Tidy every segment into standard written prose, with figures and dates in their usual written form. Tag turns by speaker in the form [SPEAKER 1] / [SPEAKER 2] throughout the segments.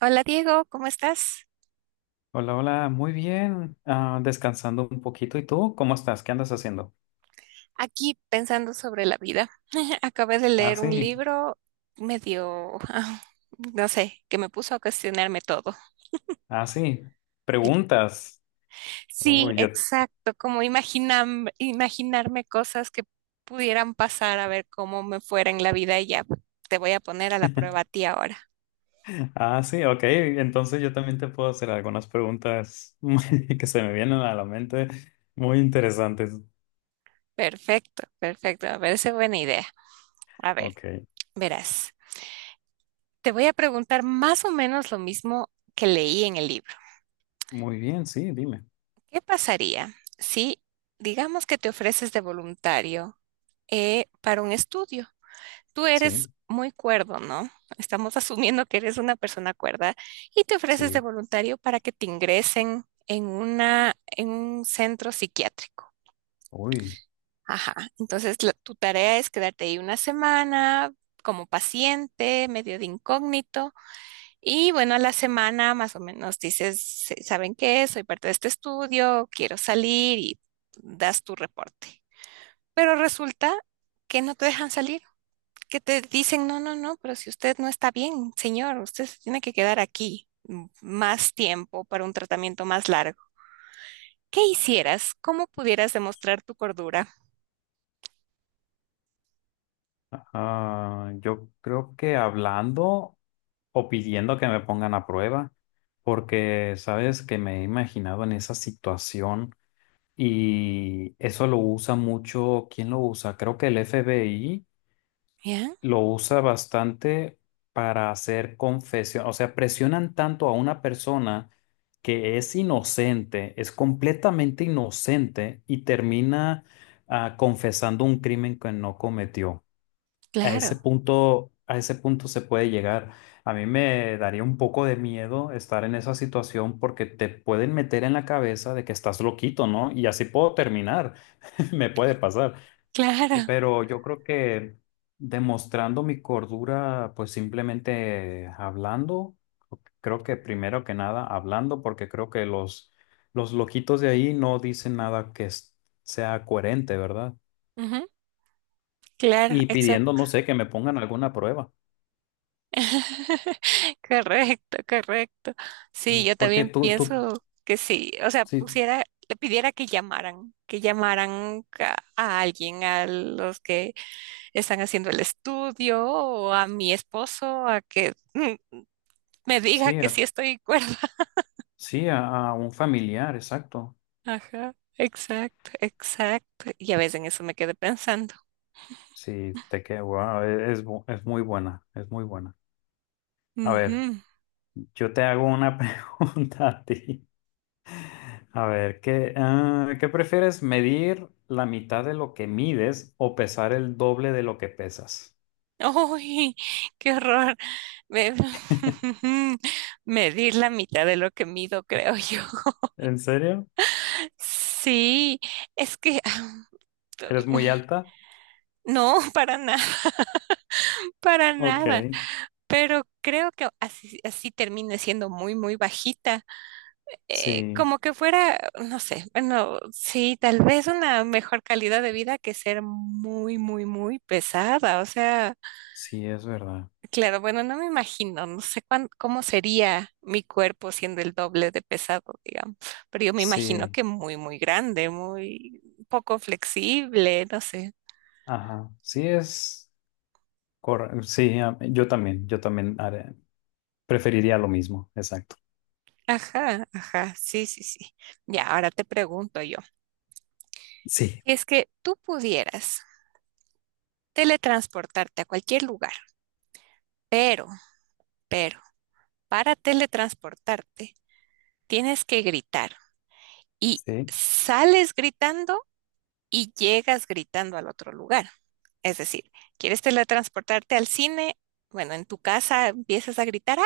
[SPEAKER 1] Hola Diego, ¿cómo estás?
[SPEAKER 2] Hola, hola, muy bien. Descansando un poquito. ¿Y tú? ¿Cómo estás? ¿Qué andas haciendo?
[SPEAKER 1] Aquí pensando sobre la vida. Acabé de
[SPEAKER 2] Ah,
[SPEAKER 1] leer un
[SPEAKER 2] sí,
[SPEAKER 1] libro medio, no sé, que me puso a cuestionarme todo.
[SPEAKER 2] ah, sí.
[SPEAKER 1] Sí,
[SPEAKER 2] Preguntas. Oh,
[SPEAKER 1] sí,
[SPEAKER 2] yo.
[SPEAKER 1] exacto, como imaginarme cosas que pudieran pasar a ver cómo me fuera en la vida y ya te voy a poner a la prueba a ti ahora.
[SPEAKER 2] Ah, sí, ok. Entonces yo también te puedo hacer algunas preguntas que se me vienen a la mente muy interesantes.
[SPEAKER 1] Perfecto, perfecto, me parece buena idea. A ver,
[SPEAKER 2] Ok.
[SPEAKER 1] verás, te voy a preguntar más o menos lo mismo que leí en el libro.
[SPEAKER 2] Muy bien, sí, dime.
[SPEAKER 1] ¿Qué pasaría si, digamos que te ofreces de voluntario para un estudio? Tú eres
[SPEAKER 2] Sí,
[SPEAKER 1] muy cuerdo, ¿no? Estamos asumiendo que eres una persona cuerda y te ofreces de
[SPEAKER 2] sí.
[SPEAKER 1] voluntario para que te ingresen en una, en un centro psiquiátrico.
[SPEAKER 2] Uy.
[SPEAKER 1] Ajá. Entonces, tu tarea es quedarte ahí una semana como paciente, medio de incógnito, y bueno, a la semana más o menos dices, ¿saben qué? Soy parte de este estudio, quiero salir y das tu reporte. Pero resulta que no te dejan salir, que te dicen, no, no, no, pero si usted no está bien, señor, usted se tiene que quedar aquí más tiempo para un tratamiento más largo. ¿Qué hicieras? ¿Cómo pudieras demostrar tu cordura?
[SPEAKER 2] Yo creo que hablando o pidiendo que me pongan a prueba, porque sabes que me he imaginado en esa situación. Y eso lo usa mucho, ¿quién lo usa? Creo que el FBI
[SPEAKER 1] ¿Ya?
[SPEAKER 2] lo usa bastante para hacer confesión, o sea, presionan tanto a una persona que es inocente, es completamente inocente y termina confesando un crimen que no cometió.
[SPEAKER 1] Claro,
[SPEAKER 2] A ese punto se puede llegar. A mí me daría un poco de miedo estar en esa situación porque te pueden meter en la cabeza de que estás loquito, ¿no? Y así puedo terminar. Me puede pasar.
[SPEAKER 1] claro,
[SPEAKER 2] Pero yo creo que demostrando mi cordura, pues simplemente hablando, creo que primero que nada hablando, porque creo que los loquitos de ahí no dicen nada que sea coherente, ¿verdad?
[SPEAKER 1] ujú, claro,
[SPEAKER 2] Y pidiendo,
[SPEAKER 1] exacto.
[SPEAKER 2] no sé, que me pongan alguna prueba,
[SPEAKER 1] Correcto, correcto. Sí, yo
[SPEAKER 2] porque
[SPEAKER 1] también
[SPEAKER 2] tú,
[SPEAKER 1] pienso que sí. O sea,
[SPEAKER 2] sí,
[SPEAKER 1] pusiera, le pidiera que llamaran a alguien, a los que están haciendo el estudio, o a mi esposo, a que me diga
[SPEAKER 2] sí,
[SPEAKER 1] que sí estoy cuerda.
[SPEAKER 2] sí, a un familiar, exacto.
[SPEAKER 1] Ajá, exacto, exacto. Y a veces en eso me quedé pensando.
[SPEAKER 2] Sí, te queda, wow, es, es muy buena, es muy buena. A ver,
[SPEAKER 1] Ujú.
[SPEAKER 2] yo te hago una pregunta a ti. A ver, ¿qué prefieres? ¿Medir la mitad de lo que mides o pesar el doble de lo que pesas?
[SPEAKER 1] ¡Uy! ¡Qué horror! Me, medir la mitad de lo que mido, creo yo.
[SPEAKER 2] ¿En serio?
[SPEAKER 1] Sí, es que
[SPEAKER 2] ¿Eres muy alta?
[SPEAKER 1] no, para nada, para
[SPEAKER 2] Ok,
[SPEAKER 1] nada. Pero creo que así, así termine siendo muy, muy bajita.
[SPEAKER 2] sí,
[SPEAKER 1] Como que fuera, no sé, bueno, sí, tal vez una mejor calidad de vida que ser muy, muy, muy pesada. O sea,
[SPEAKER 2] sí, es verdad.
[SPEAKER 1] claro, bueno, no me imagino, no sé cómo sería mi cuerpo siendo el doble de pesado, digamos. Pero yo me imagino
[SPEAKER 2] Sí,
[SPEAKER 1] que muy, muy grande, muy poco flexible, no sé.
[SPEAKER 2] ajá, sí es correcto. Sí, yo también, preferiría lo mismo, exacto.
[SPEAKER 1] Ajá, ajá, sí, sí, sí. Ya, ahora te pregunto yo,
[SPEAKER 2] Sí,
[SPEAKER 1] si es que tú pudieras teletransportarte a cualquier lugar, pero, pero, para teletransportarte tienes que gritar y
[SPEAKER 2] sí.
[SPEAKER 1] sales gritando y llegas gritando al otro lugar. Es decir, quieres teletransportarte al cine, bueno, en tu casa empiezas a gritar, ¡ah!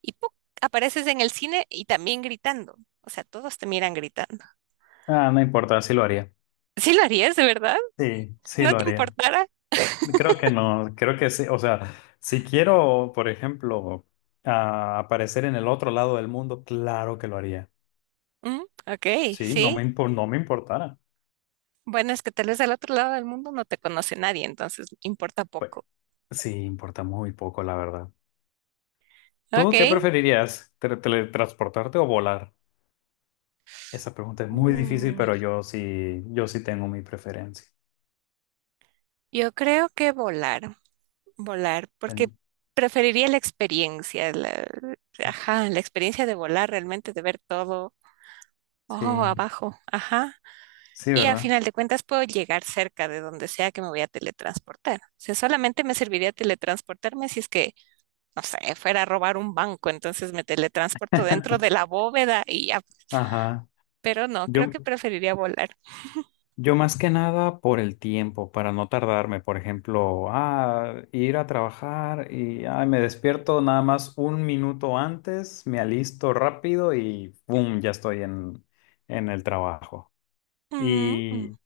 [SPEAKER 1] Y ¡puc! Apareces en el cine y también gritando. O sea, todos te miran gritando.
[SPEAKER 2] Ah, no importa, sí lo haría.
[SPEAKER 1] ¿Sí lo harías, de verdad?
[SPEAKER 2] Sí, sí
[SPEAKER 1] ¿No
[SPEAKER 2] lo
[SPEAKER 1] te
[SPEAKER 2] haría.
[SPEAKER 1] importara?
[SPEAKER 2] Creo que no, creo que sí, o sea, si quiero, por ejemplo, aparecer en el otro lado del mundo, claro que lo haría.
[SPEAKER 1] Mm, ok,
[SPEAKER 2] Sí,
[SPEAKER 1] sí.
[SPEAKER 2] no me importara.
[SPEAKER 1] Bueno, es que tal vez al otro lado del mundo no te conoce nadie, entonces importa
[SPEAKER 2] Pues,
[SPEAKER 1] poco.
[SPEAKER 2] sí, importa muy poco, la verdad.
[SPEAKER 1] Ok.
[SPEAKER 2] ¿Tú qué preferirías, teletransportarte o volar? Esa pregunta es muy difícil,
[SPEAKER 1] Mm,
[SPEAKER 2] pero yo sí, yo sí tengo mi preferencia.
[SPEAKER 1] yo creo que volar, volar, porque
[SPEAKER 2] En-
[SPEAKER 1] preferiría la experiencia, la, ajá, la experiencia de volar realmente, de ver todo, ojo,
[SPEAKER 2] Sí,
[SPEAKER 1] abajo, ajá.
[SPEAKER 2] sí,
[SPEAKER 1] Y a
[SPEAKER 2] ¿verdad?
[SPEAKER 1] final de cuentas puedo llegar cerca de donde sea que me voy a teletransportar. O sea, solamente me serviría teletransportarme si es que no sé, fuera a robar un banco, entonces me teletransporto dentro de la bóveda y ya,
[SPEAKER 2] Ajá.
[SPEAKER 1] pero no, creo
[SPEAKER 2] Yo,
[SPEAKER 1] que preferiría volar.
[SPEAKER 2] Yo más que nada por el tiempo, para no tardarme, por ejemplo, ir a trabajar y ay, me despierto nada más 1 minuto antes, me alisto rápido y ¡pum! Ya estoy en el trabajo.
[SPEAKER 1] Mm, mm,
[SPEAKER 2] Y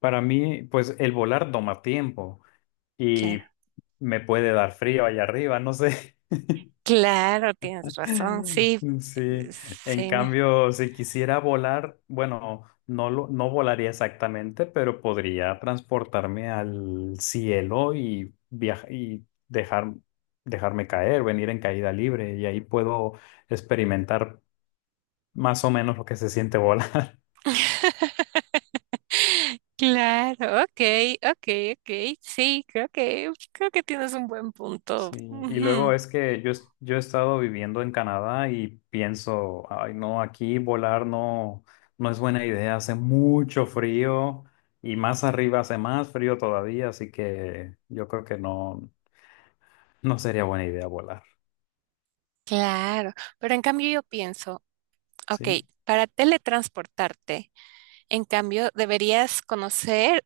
[SPEAKER 2] para mí, pues el volar toma tiempo y
[SPEAKER 1] claro,
[SPEAKER 2] me puede dar frío allá arriba, no sé.
[SPEAKER 1] claro, tienes razón, sí,
[SPEAKER 2] Sí, en
[SPEAKER 1] sí,
[SPEAKER 2] cambio, si quisiera volar, bueno, no volaría exactamente, pero podría transportarme al cielo y viajar y dejarme caer, venir en caída libre, y ahí puedo experimentar más o menos lo que se siente volar.
[SPEAKER 1] claro, ok, ok, ok, sí, creo que tienes un buen punto.
[SPEAKER 2] Sí, y luego
[SPEAKER 1] Ujú.
[SPEAKER 2] es que yo, yo he estado viviendo en Canadá y pienso, ay no, aquí volar no, no es buena idea, hace mucho frío y más arriba hace más frío todavía, así que yo creo que no, no sería buena idea volar,
[SPEAKER 1] Claro, pero en cambio yo pienso, ok,
[SPEAKER 2] ¿sí?
[SPEAKER 1] para teletransportarte, en cambio deberías conocer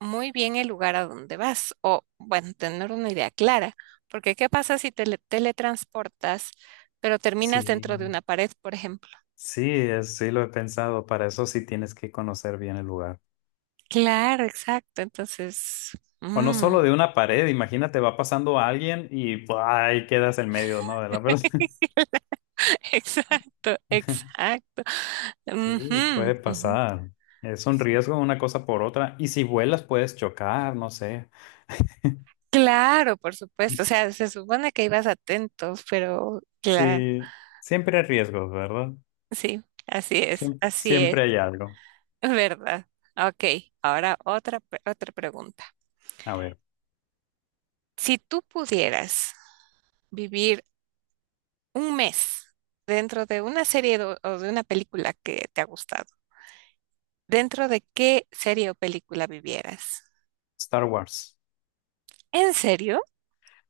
[SPEAKER 1] muy bien el lugar a donde vas o, bueno, tener una idea clara, porque ¿qué pasa si teletransportas, pero terminas
[SPEAKER 2] Sí,
[SPEAKER 1] dentro de una pared, por ejemplo?
[SPEAKER 2] sí, sí lo he pensado, para eso sí tienes que conocer bien el lugar.
[SPEAKER 1] Claro, exacto. Entonces,
[SPEAKER 2] O no
[SPEAKER 1] mm,
[SPEAKER 2] solo de una pared, imagínate, va pasando alguien y ¡buah! Ahí quedas en medio, ¿no? De la verdad.
[SPEAKER 1] exacto, exacto.
[SPEAKER 2] Sí, puede
[SPEAKER 1] Ujú, ujú.
[SPEAKER 2] pasar. Es un riesgo una cosa por otra. Y si vuelas puedes chocar, no sé.
[SPEAKER 1] Claro, por supuesto. O sea, se supone que ibas atentos, pero claro,
[SPEAKER 2] Sí, siempre hay riesgos, ¿verdad?
[SPEAKER 1] sí, así es,
[SPEAKER 2] Siempre hay algo.
[SPEAKER 1] ¿verdad? Ok, ahora otra, otra pregunta.
[SPEAKER 2] A ver,
[SPEAKER 1] Si tú pudieras vivir un mes dentro de una serie o de una película que te ha gustado, ¿dentro de qué serie o película vivieras?
[SPEAKER 2] Star Wars.
[SPEAKER 1] ¿En serio?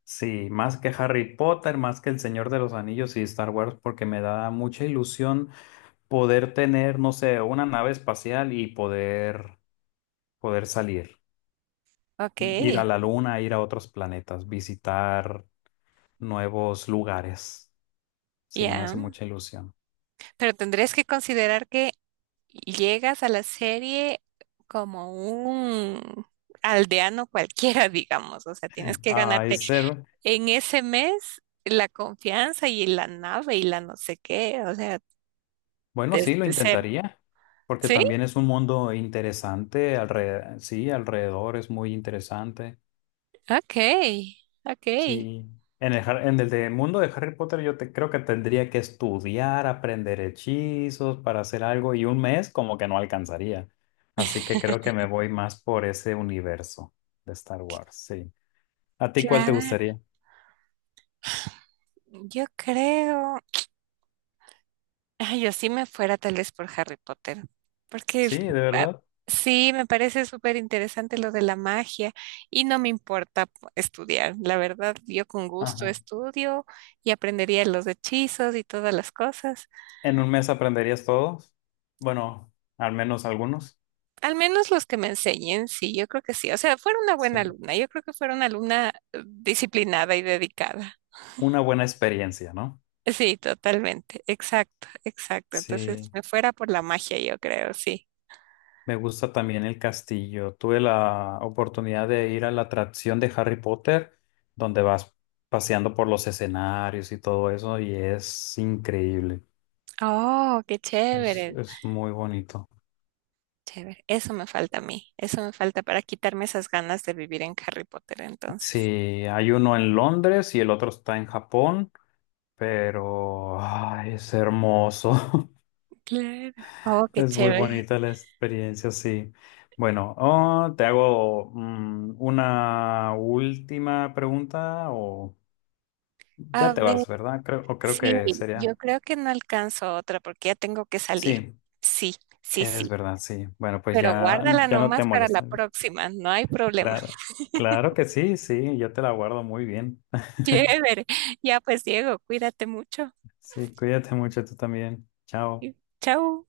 [SPEAKER 2] Sí, más que Harry Potter, más que El Señor de los Anillos y Star Wars, porque me da mucha ilusión poder tener, no sé, una nave espacial y poder salir,
[SPEAKER 1] Ok,
[SPEAKER 2] ir a la luna, ir a otros planetas, visitar nuevos lugares. Sí, me hace
[SPEAKER 1] ya.
[SPEAKER 2] mucha ilusión.
[SPEAKER 1] Pero tendrías que considerar que llegas a la serie como un aldeano cualquiera, digamos. O sea, tienes que
[SPEAKER 2] A
[SPEAKER 1] ganarte
[SPEAKER 2] ser,
[SPEAKER 1] en ese mes la confianza y la nave y la no sé qué. O sea,
[SPEAKER 2] bueno,
[SPEAKER 1] desde
[SPEAKER 2] sí, lo
[SPEAKER 1] cero.
[SPEAKER 2] intentaría, porque
[SPEAKER 1] ¿Sí?
[SPEAKER 2] también es un mundo interesante, alrededor, sí, alrededor es muy interesante,
[SPEAKER 1] Ok, ok.
[SPEAKER 2] sí. Mundo de Harry Potter creo que tendría que estudiar, aprender hechizos para hacer algo y 1 mes como que no alcanzaría. Así que creo que me voy más por ese universo de Star Wars, sí. ¿A ti cuál te
[SPEAKER 1] Claro.
[SPEAKER 2] gustaría?
[SPEAKER 1] Yo creo, ay, yo sí me fuera tal vez por Harry Potter, porque
[SPEAKER 2] Sí, de
[SPEAKER 1] ah,
[SPEAKER 2] verdad.
[SPEAKER 1] sí, me parece súper interesante lo de la magia y no me importa estudiar. La verdad, yo con gusto
[SPEAKER 2] Ajá.
[SPEAKER 1] estudio y aprendería los hechizos y todas las cosas.
[SPEAKER 2] ¿En 1 mes aprenderías todos? Bueno, al menos algunos.
[SPEAKER 1] Al menos los que me enseñen, sí, yo creo que sí. O sea, fuera una buena
[SPEAKER 2] Sí.
[SPEAKER 1] alumna. Yo creo que fuera una alumna disciplinada y dedicada.
[SPEAKER 2] Una buena experiencia, ¿no?
[SPEAKER 1] Sí, totalmente. Exacto, exacto. Entonces,
[SPEAKER 2] Sí,
[SPEAKER 1] me fuera por la magia, yo creo, sí.
[SPEAKER 2] me gusta también el castillo. Tuve la oportunidad de ir a la atracción de Harry Potter, donde vas paseando por los escenarios y todo eso, y es increíble.
[SPEAKER 1] Oh, qué chévere,
[SPEAKER 2] Es muy bonito.
[SPEAKER 1] chévere. Eso me falta a mí. Eso me falta para quitarme esas ganas de vivir en Harry Potter,
[SPEAKER 2] Sí,
[SPEAKER 1] entonces.
[SPEAKER 2] hay uno en Londres y el otro está en Japón, pero ay, es hermoso.
[SPEAKER 1] Claro. Oh, qué
[SPEAKER 2] Es muy
[SPEAKER 1] chévere.
[SPEAKER 2] bonita la experiencia, sí. Bueno, oh, te hago una última pregunta o
[SPEAKER 1] A
[SPEAKER 2] ya te
[SPEAKER 1] ver,
[SPEAKER 2] vas, ¿verdad? Creo, o creo
[SPEAKER 1] sí,
[SPEAKER 2] que
[SPEAKER 1] yo
[SPEAKER 2] sería.
[SPEAKER 1] creo que no alcanzo otra porque ya tengo que salir.
[SPEAKER 2] Sí,
[SPEAKER 1] Sí, sí,
[SPEAKER 2] es
[SPEAKER 1] sí.
[SPEAKER 2] verdad, sí. Bueno, pues
[SPEAKER 1] Pero
[SPEAKER 2] ya,
[SPEAKER 1] guárdala
[SPEAKER 2] ya no te
[SPEAKER 1] nomás para la
[SPEAKER 2] molestas.
[SPEAKER 1] próxima, no hay problema.
[SPEAKER 2] Claro, claro que sí, sí, yo te la guardo muy bien.
[SPEAKER 1] Chévere. Ya pues, Diego, cuídate mucho.
[SPEAKER 2] Sí, cuídate mucho tú también. Chao.
[SPEAKER 1] Y chao.